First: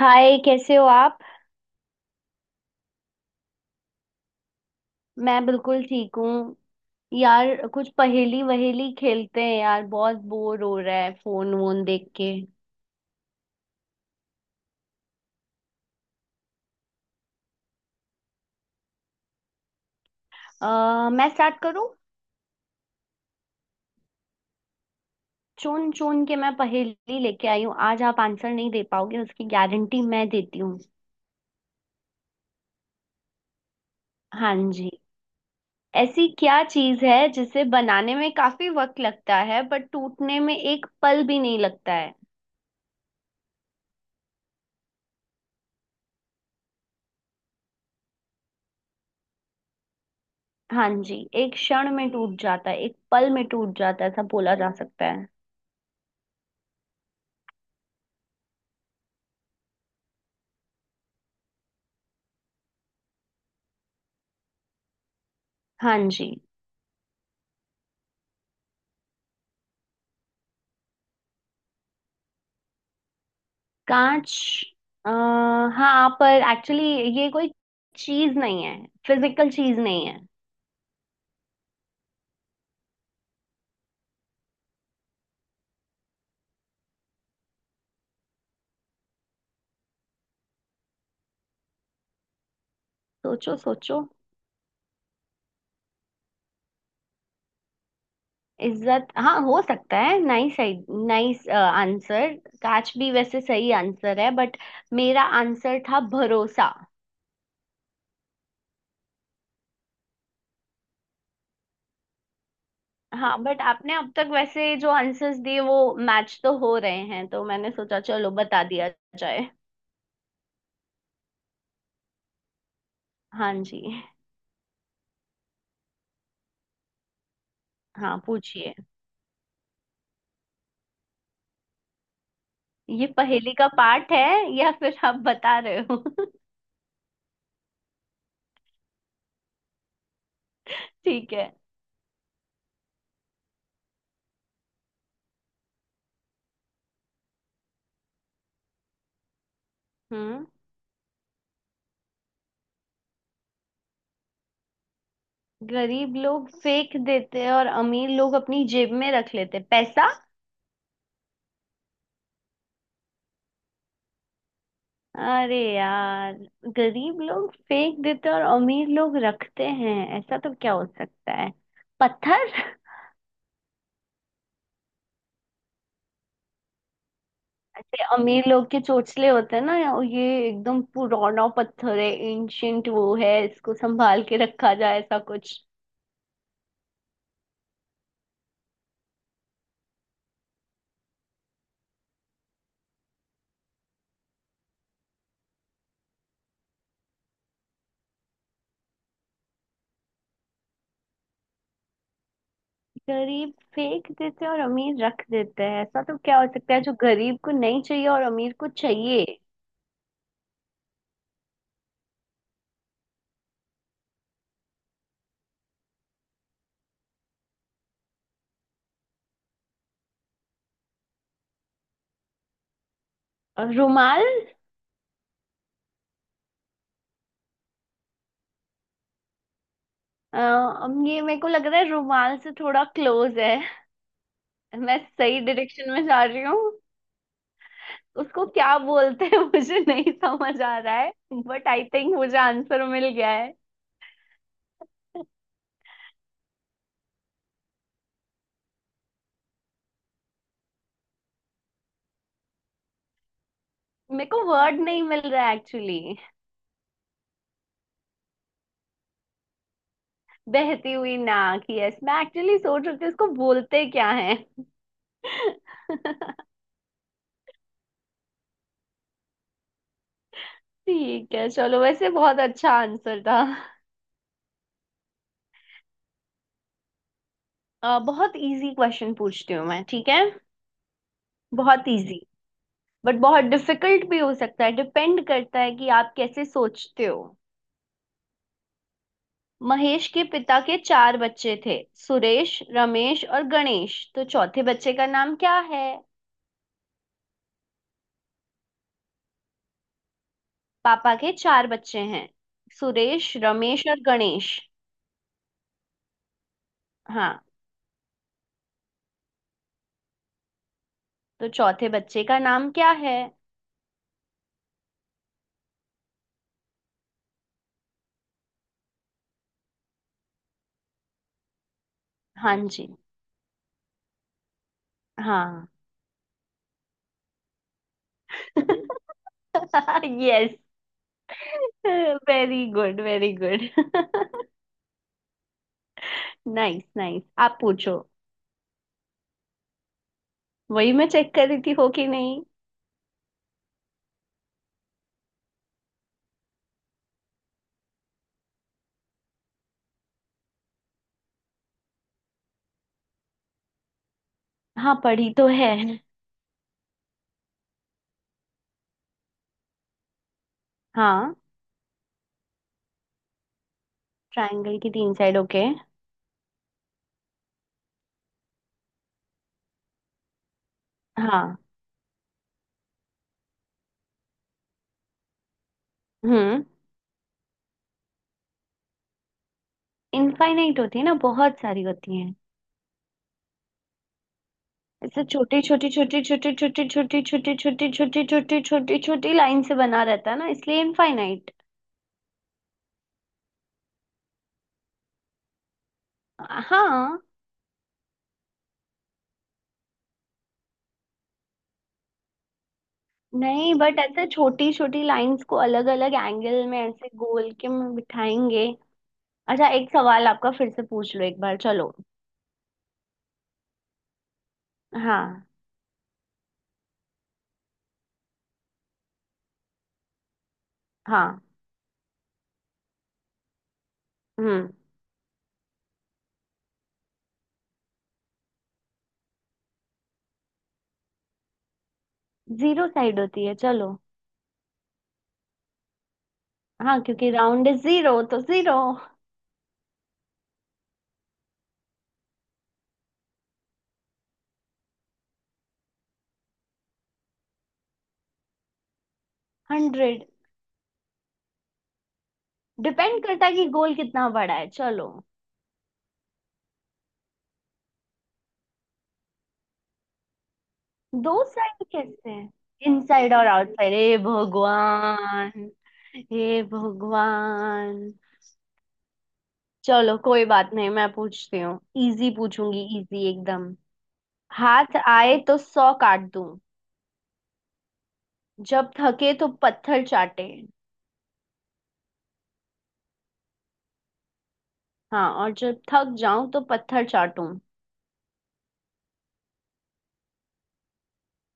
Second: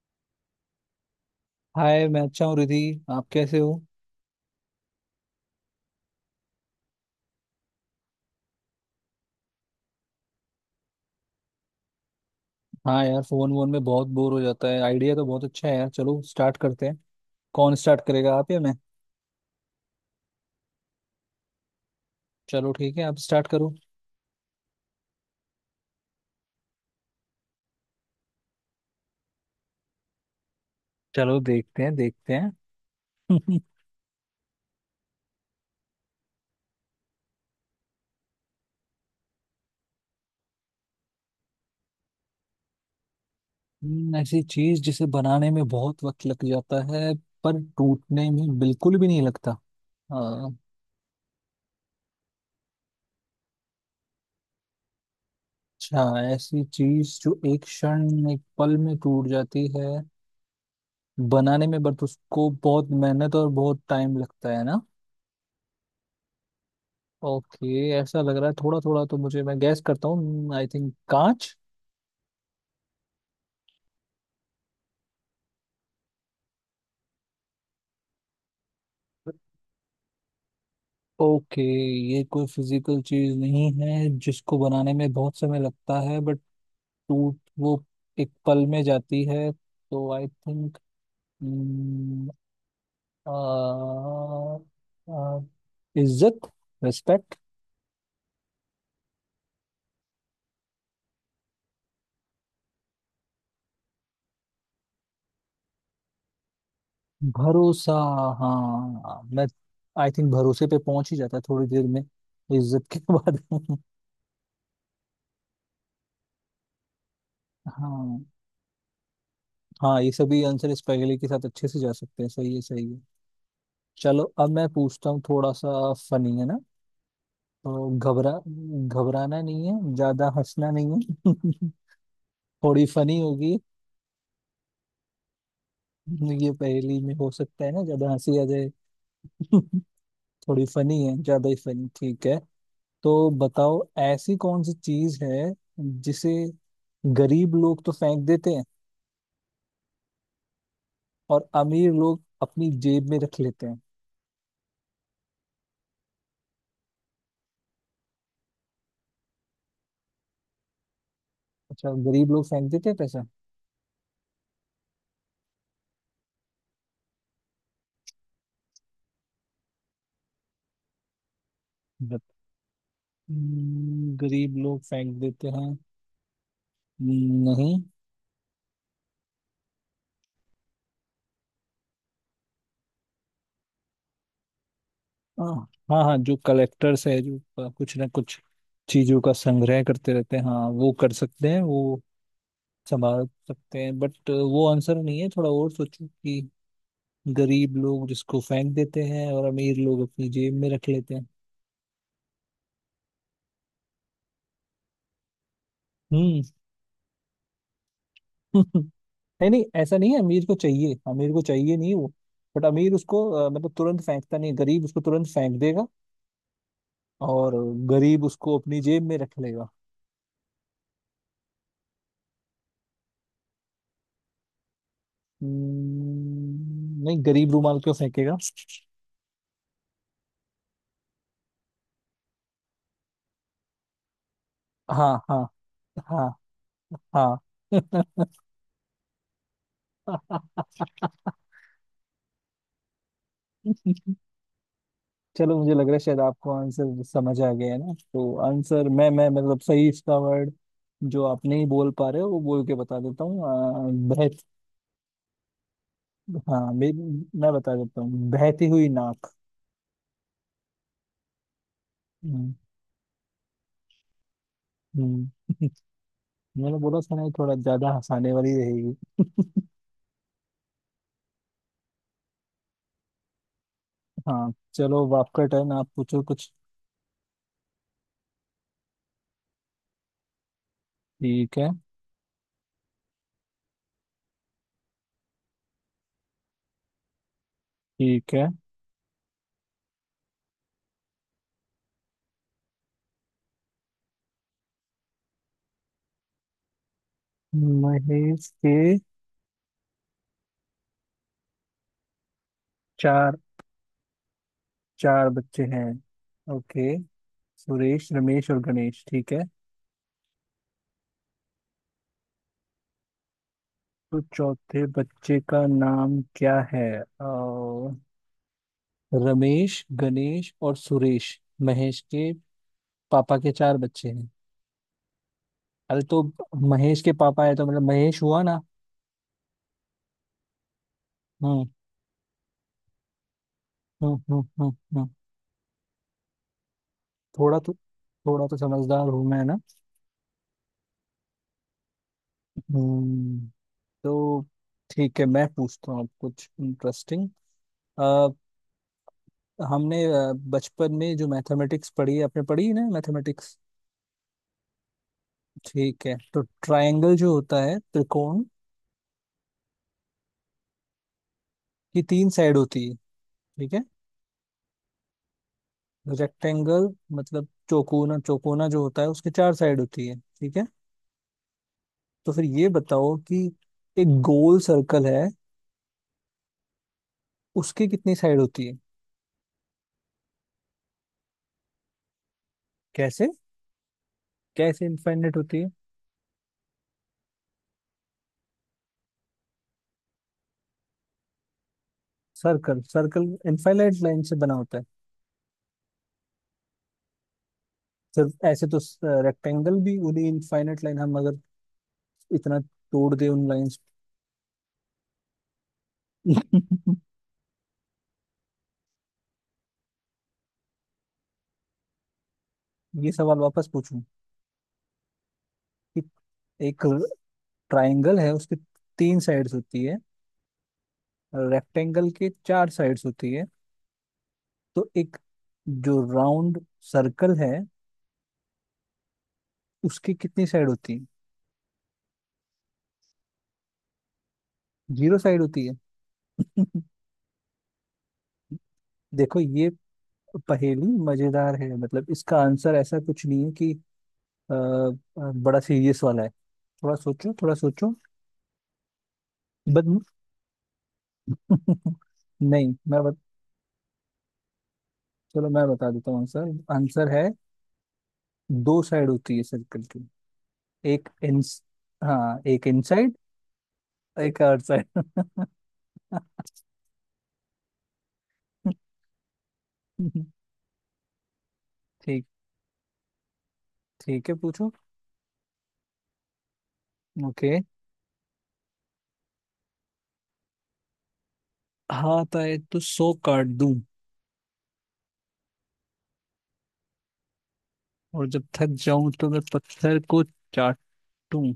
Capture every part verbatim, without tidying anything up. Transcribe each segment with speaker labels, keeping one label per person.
Speaker 1: हाय कैसे हो आप।
Speaker 2: हाय। मैं अच्छा हूँ रिधि। आप कैसे हो?
Speaker 1: मैं बिल्कुल ठीक हूँ। यार कुछ पहेली वहेली खेलते हैं यार, बहुत बोर हो रहा है फोन वोन देख के।
Speaker 2: हाँ यार, फोन वोन में बहुत बोर हो जाता है। आइडिया तो बहुत अच्छा है यार, चलो स्टार्ट करते हैं। कौन स्टार्ट करेगा, आप या मैं?
Speaker 1: आ, मैं स्टार्ट करूँ।
Speaker 2: चलो ठीक है, आप स्टार्ट करो।
Speaker 1: चुन चुन के मैं पहेली लेके आई हूँ आज, आप आंसर नहीं दे पाओगे उसकी गारंटी मैं देती हूँ।
Speaker 2: चलो देखते हैं, देखते हैं।
Speaker 1: हाँ जी। ऐसी क्या चीज़ है जिसे बनाने में काफी वक्त लगता है बट टूटने में एक पल भी नहीं लगता है?
Speaker 2: हम्म, ऐसी चीज जिसे बनाने में बहुत वक्त लग जाता है, पर टूटने में बिल्कुल भी नहीं लगता। हाँ।
Speaker 1: हाँ जी। एक क्षण में टूट जाता है, एक पल में टूट जाता है, ऐसा बोला जा सकता है।
Speaker 2: अच्छा, ऐसी चीज जो एक क्षण एक पल में टूट जाती है, बनाने में बट उसको बहुत मेहनत और बहुत टाइम लगता है ना।
Speaker 1: हाँ जी।
Speaker 2: ओके, ऐसा लग रहा है थोड़ा थोड़ा तो मुझे। मैं गैस करता हूँ, आई थिंक कांच।
Speaker 1: कांच। आ, हाँ पर एक्चुअली ये कोई चीज नहीं है, फिजिकल चीज नहीं है।
Speaker 2: ओके, ये कोई फिजिकल चीज नहीं है जिसको बनाने में बहुत समय लगता है बट टूट वो एक पल में जाती है, तो आई थिंक
Speaker 1: सोचो सोचो।
Speaker 2: इज्जत, रिस्पेक्ट,
Speaker 1: इज्जत, हाँ हो सकता है, नाइस। Nice answer. कांच भी वैसे सही आंसर है बट मेरा आंसर था भरोसा।
Speaker 2: भरोसा। हाँ, मैं आई थिंक भरोसे पे पहुंच ही जाता है थोड़ी देर में, इज्जत के
Speaker 1: हाँ
Speaker 2: बाद।
Speaker 1: बट आपने अब तक वैसे जो आंसर्स दिए वो मैच तो हो रहे हैं, तो मैंने सोचा
Speaker 2: हाँ
Speaker 1: चलो बता दिया जाए।
Speaker 2: हाँ, ये सभी आंसर इस पहेली के साथ अच्छे से जा सकते हैं। सही है, सही है।
Speaker 1: हाँ जी।
Speaker 2: चलो अब मैं पूछता हूँ थोड़ा सा। फनी है ना, तो
Speaker 1: हाँ
Speaker 2: घबरा
Speaker 1: पूछिए।
Speaker 2: घबराना नहीं है, ज्यादा हंसना नहीं है। थोड़ी
Speaker 1: ये
Speaker 2: फनी
Speaker 1: पहेली
Speaker 2: होगी।
Speaker 1: का पार्ट है या फिर आप बता रहे हो
Speaker 2: ये पहेली में हो सकता है ना ज्यादा हंसी आ जाए। थोड़ी फनी है,
Speaker 1: ठीक
Speaker 2: ज्यादा
Speaker 1: है।
Speaker 2: ही फनी। ठीक है। तो बताओ, ऐसी कौन सी चीज है जिसे गरीब लोग तो फेंक देते हैं
Speaker 1: हम्म
Speaker 2: और अमीर लोग अपनी जेब में रख लेते हैं?
Speaker 1: गरीब लोग फेंक देते हैं और अमीर लोग अपनी जेब में रख लेते हैं, पैसा?
Speaker 2: अच्छा, गरीब लोग फेंक देते हैं पैसा?
Speaker 1: अरे यार। गरीब लोग फेंक देते हैं और अमीर लोग रखते हैं, ऐसा तो क्या हो सकता है? पत्थर।
Speaker 2: हम्म, गरीब लोग फेंक देते हैं? नहीं।
Speaker 1: ऐसे अमीर लोग के चोंचले होते हैं ना, ये एकदम पुराना पत्थर है एंशियंट वो है, इसको संभाल के रखा जाए ऐसा
Speaker 2: हाँ
Speaker 1: कुछ।
Speaker 2: हाँ हाँ, जो कलेक्टर्स है जो प- कुछ ना कुछ चीजों का संग्रह करते रहते हैं। हाँ, वो कर सकते हैं, वो संभाल सकते हैं, बट वो आंसर नहीं है। थोड़ा और सोचो कि गरीब लोग जिसको फेंक देते हैं और अमीर लोग अपनी जेब में रख लेते हैं।
Speaker 1: गरीब फेंक देते हैं और अमीर रख देते हैं, ऐसा तो क्या
Speaker 2: हम्म।
Speaker 1: हो सकता है जो गरीब को नहीं चाहिए और अमीर को चाहिए?
Speaker 2: नहीं नहीं, ऐसा नहीं है। अमीर को चाहिए, अमीर को चाहिए नहीं वो, बट अमीर उसको अ, मतलब तुरंत फेंकता नहीं है। गरीब उसको तुरंत फेंक देगा, और गरीब उसको अपनी जेब में रख लेगा।
Speaker 1: और रुमाल।
Speaker 2: हम्म, नहीं, गरीब रूमाल क्यों फेंकेगा?
Speaker 1: अ, अब ये मेरे को लग रहा है रुमाल से थोड़ा क्लोज है, मैं
Speaker 2: हाँ हाँ
Speaker 1: सही डायरेक्शन में जा
Speaker 2: हाँ
Speaker 1: रही हूँ।
Speaker 2: हाँ।
Speaker 1: उसको क्या बोलते हैं मुझे नहीं समझ आ रहा है। बट आई थिंक मुझे आंसर मिल गया है।
Speaker 2: चलो, मुझे लग रहा है शायद आपको आंसर समझ आ गया है ना, तो आंसर मैं मैं मतलब सही इसका वर्ड जो आप नहीं बोल पा रहे हो वो बोल के बता देता हूँ। अ,
Speaker 1: मेरे
Speaker 2: बहत
Speaker 1: को वर्ड नहीं मिल रहा है एक्चुअली।
Speaker 2: हाँ मैं मैं बता देता हूँ, बहती हुई नाक।
Speaker 1: बहती हुई नाक, यस, मैं
Speaker 2: हम्म,
Speaker 1: एक्चुअली सोच रही थी उसको बोलते क्या है।
Speaker 2: हम्म। मैंने बोला था ना, ये थोड़ा ज्यादा हंसाने वाली रहेगी।
Speaker 1: ठीक है, चलो वैसे बहुत अच्छा आंसर था।
Speaker 2: हाँ चलो, अब आपका टर्न। आप पूछो कुछ।
Speaker 1: अ, बहुत इजी क्वेश्चन पूछती हूँ मैं, ठीक है?
Speaker 2: ठीक है।
Speaker 1: बहुत इजी, बट बहुत डिफिकल्ट भी हो सकता है, डिपेंड करता है कि आप कैसे सोचते हो।
Speaker 2: ठीक है।
Speaker 1: महेश के पिता के चार बच्चे थे, सुरेश रमेश और गणेश, तो चौथे बच्चे का नाम क्या है?
Speaker 2: महेश के
Speaker 1: पापा के चार बच्चे हैं, सुरेश
Speaker 2: चार
Speaker 1: रमेश और गणेश।
Speaker 2: चार बच्चे हैं। ओके,
Speaker 1: हाँ।
Speaker 2: सुरेश रमेश और गणेश, ठीक है।
Speaker 1: तो चौथे बच्चे का नाम क्या है?
Speaker 2: तो चौथे बच्चे का नाम क्या है? अ, रमेश गणेश और सुरेश। महेश के
Speaker 1: हाँ जी।
Speaker 2: पापा के चार बच्चे हैं।
Speaker 1: हाँ
Speaker 2: अरे तो महेश के पापा है, तो मतलब महेश हुआ ना।
Speaker 1: Yes.
Speaker 2: Hmm
Speaker 1: very good very
Speaker 2: hmm
Speaker 1: good.
Speaker 2: Hmm hmm hmm.
Speaker 1: Nice nice
Speaker 2: थोड़ा
Speaker 1: आप
Speaker 2: तो
Speaker 1: पूछो।
Speaker 2: थोड़ा तो समझदार हूँ मैं ना।
Speaker 1: वही मैं चेक कर रही थी हो कि नहीं।
Speaker 2: हम्म। तो ठीक है, मैं पूछता हूँ अब कुछ इंटरेस्टिंग। हमने अ, बचपन में जो मैथमेटिक्स पढ़ी है, आपने पढ़ी है ना मैथमेटिक्स?
Speaker 1: हाँ पढ़ी तो है।
Speaker 2: ठीक है, तो ट्रायंगल जो होता है त्रिकोण,
Speaker 1: हाँ।
Speaker 2: की तीन साइड होती है, ठीक है।
Speaker 1: ट्रायंगल की तीन साइड, ओके।
Speaker 2: रेक्टेंगल मतलब चौकोना, चौकोना जो होता है उसके चार साइड होती है, ठीक है।
Speaker 1: हाँ।
Speaker 2: तो फिर ये बताओ कि एक गोल सर्कल है,
Speaker 1: हम्म।
Speaker 2: उसकी कितनी साइड होती है?
Speaker 1: इनफाइनाइट होती है ना, बहुत सारी होती हैं।
Speaker 2: कैसे? कैसे
Speaker 1: ऐसे
Speaker 2: इनफाइनाइट होती
Speaker 1: छोटी
Speaker 2: है?
Speaker 1: छोटी छोटी छोटी छोटी छोटी छोटी छोटी छोटी छोटी छोटी छोटी लाइन से बना रहता है ना, इसलिए infinite.
Speaker 2: Circle circle infinite line से बना होता है?
Speaker 1: हाँ।
Speaker 2: सिर्फ ऐसे तो रेक्टेंगल भी उन्हीं इनफाइनाइट लाइन, हम अगर इतना तोड़ दे उन
Speaker 1: नहीं
Speaker 2: लाइंस।
Speaker 1: बट ऐसे छोटी छोटी लाइंस को अलग अलग एंगल में ऐसे गोल के में बिठाएंगे। अच्छा एक सवाल आपका फिर से पूछ लो एक बार, चलो।
Speaker 2: ये सवाल वापस पूछूं
Speaker 1: हाँ
Speaker 2: कि एक ट्रायंगल है, उसकी तीन साइड्स होती है,
Speaker 1: हाँ।
Speaker 2: रेक्टेंगल के चार साइड्स होती है,
Speaker 1: हम्म।
Speaker 2: तो एक जो राउंड सर्कल है उसकी कितनी साइड होती है?
Speaker 1: जीरो साइड होती है, चलो।
Speaker 2: जीरो साइड होती है?
Speaker 1: हाँ, क्योंकि राउंड इज जीरो तो जीरो।
Speaker 2: देखो, ये पहेली मजेदार है। मतलब इसका आंसर ऐसा कुछ नहीं है कि अ, अ, बड़ा सीरियस वाला है। थोड़ा सोचो, थोड़ा सोचो। बद
Speaker 1: हंड्रेड।
Speaker 2: नहीं, मैं बत,
Speaker 1: डिपेंड करता है कि गोल कितना बड़ा है, चलो।
Speaker 2: चलो मैं बता देता हूँ आंसर। आंसर है दो साइड होती है सर्कल की। एक
Speaker 1: दो
Speaker 2: इंस
Speaker 1: साइड कैसे
Speaker 2: हाँ,
Speaker 1: हैं?
Speaker 2: एक इनसाइड,
Speaker 1: इनसाइड और आउटसाइड, हे
Speaker 2: एक आउटसाइड।
Speaker 1: भगवान। हे भगवान, चलो कोई बात नहीं, मैं पूछती हूँ।
Speaker 2: ठीक।
Speaker 1: इजी पूछूंगी इजी एकदम।
Speaker 2: ठीक है, पूछो।
Speaker 1: हाथ आए तो सौ काट दूं,
Speaker 2: ओके।
Speaker 1: जब थके तो पत्थर चाटे।
Speaker 2: हाथ आए तो सो काट दूं,
Speaker 1: हाँ, और जब थक जाऊं तो पत्थर चाटूं।
Speaker 2: और जब थक जाऊं तो मैं पत्थर को चाटूं।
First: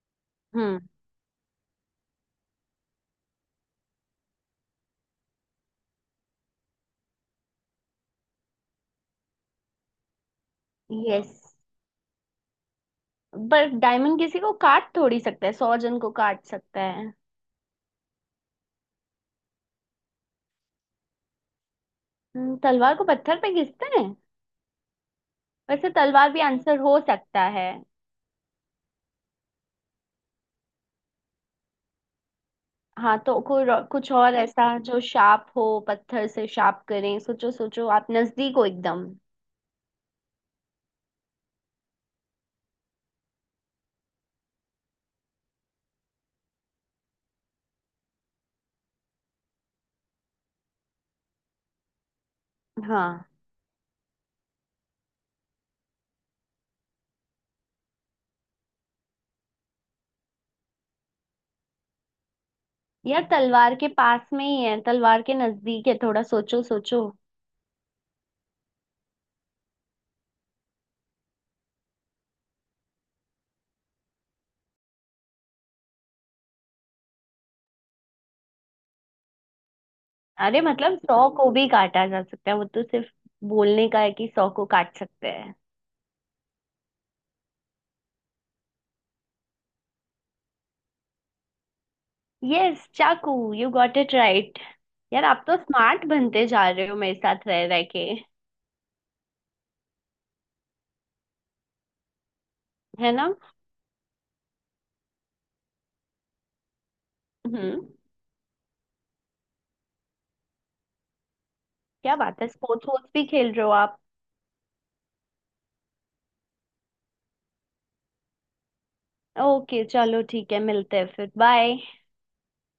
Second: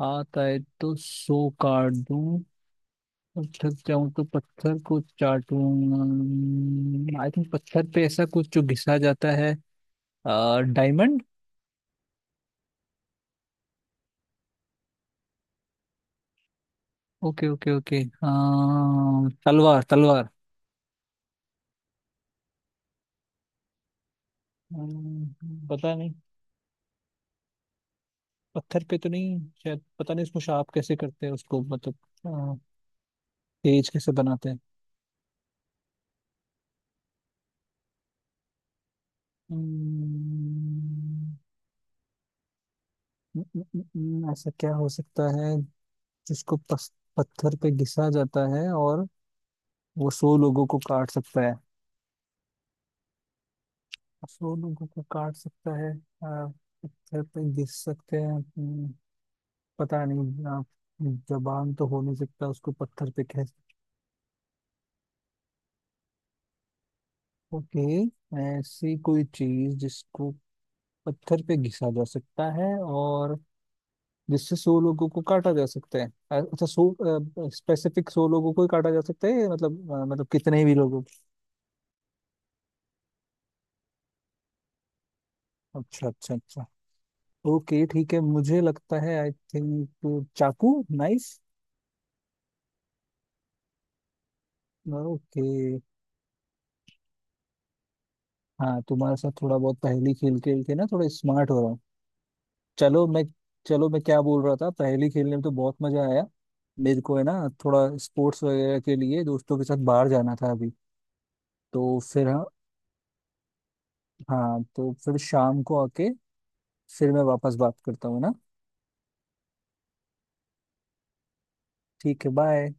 Speaker 2: हाथ आए
Speaker 1: हम्म।
Speaker 2: तो सो काट दूं, और थक जाऊं तो पत्थर को चाटूं। आई थिंक पत्थर पे ऐसा कुछ जो घिसा जाता है, डायमंड।
Speaker 1: यस। पर डायमंड किसी को काट थोड़ी सकता है, सौ जन को काट सकता है?
Speaker 2: ओके ओके ओके, हाँ तलवार तलवार।
Speaker 1: हम्म, तलवार को पत्थर पे घिसते हैं।
Speaker 2: अम्म,
Speaker 1: वैसे
Speaker 2: पता नहीं।
Speaker 1: तलवार भी आंसर हो सकता है।
Speaker 2: पत्थर पे तो नहीं शायद, पता नहीं उसको शार्प कैसे करते हैं, उसको मतलब अ,
Speaker 1: हाँ तो कोई रो-
Speaker 2: तेज कैसे
Speaker 1: कुछ और
Speaker 2: बनाते हैं?
Speaker 1: ऐसा जो शार्प हो, पत्थर से शार्प करें, सोचो सोचो, आप नजदीक हो एकदम।
Speaker 2: हम्म, न- न- न- न- ऐसा क्या हो सकता है जिसको पस, पत्थर पे घिसा जाता है और वो सौ लोगों को काट सकता है?
Speaker 1: हाँ
Speaker 2: सौ लोगों को काट सकता है। अ, पत्थर पे घिस सकते हैं। हम्म, पता नहीं। अ, जबान तो हो नहीं सकता, उसको पत्थर पे
Speaker 1: यार
Speaker 2: कह।
Speaker 1: तलवार के पास में ही है, तलवार के नजदीक है, थोड़ा सोचो सोचो।
Speaker 2: ओके, ऐसी कोई चीज जिसको पत्थर पे घिसा जा सकता है और जिससे सौ लोगों को काटा जा सकता है। अ- अच्छा, सौ स्पेसिफिक सौ लोगों को ही काटा जा सकता है? या मतलब अ, मतलब
Speaker 1: अरे
Speaker 2: कितने भी
Speaker 1: मतलब
Speaker 2: लोगों
Speaker 1: सौ को भी काटा जा सकता है, वो तो सिर्फ बोलने का है कि सौ को काट सकते हैं।
Speaker 2: को? अच्छा अच्छा अच्छा। ओके ठीक है, मुझे लगता है आई थिंक चाकू, नाइफ।
Speaker 1: यस चाकू, यू गॉट इट राइट। यार
Speaker 2: ओके।
Speaker 1: आप तो स्मार्ट बनते जा रहे हो मेरे साथ रह रह के।
Speaker 2: हाँ, तुम्हारे साथ थोड़ा बहुत पहेली खेल खेल के ना, थोड़ा स्मार्ट हो रहा हूँ। चलो
Speaker 1: है
Speaker 2: मैं
Speaker 1: ना?
Speaker 2: चलो मैं क्या बोल रहा था, पहेली खेलने में तो बहुत मजा आया मेरे को, है ना। थोड़ा
Speaker 1: हम्म।
Speaker 2: स्पोर्ट्स वगैरह के लिए दोस्तों के साथ बाहर जाना था अभी, तो
Speaker 1: क्या
Speaker 2: फिर।
Speaker 1: बात
Speaker 2: हाँ,
Speaker 1: है, स्पोर्ट्स वोर्ट्स भी खेल रहे हो आप?
Speaker 2: हाँ, तो फिर शाम को आके फिर मैं वापस बात करता हूँ ना।
Speaker 1: ओके चलो ठीक है, मिलते हैं फिर, बाय।
Speaker 2: ठीक है, बाय।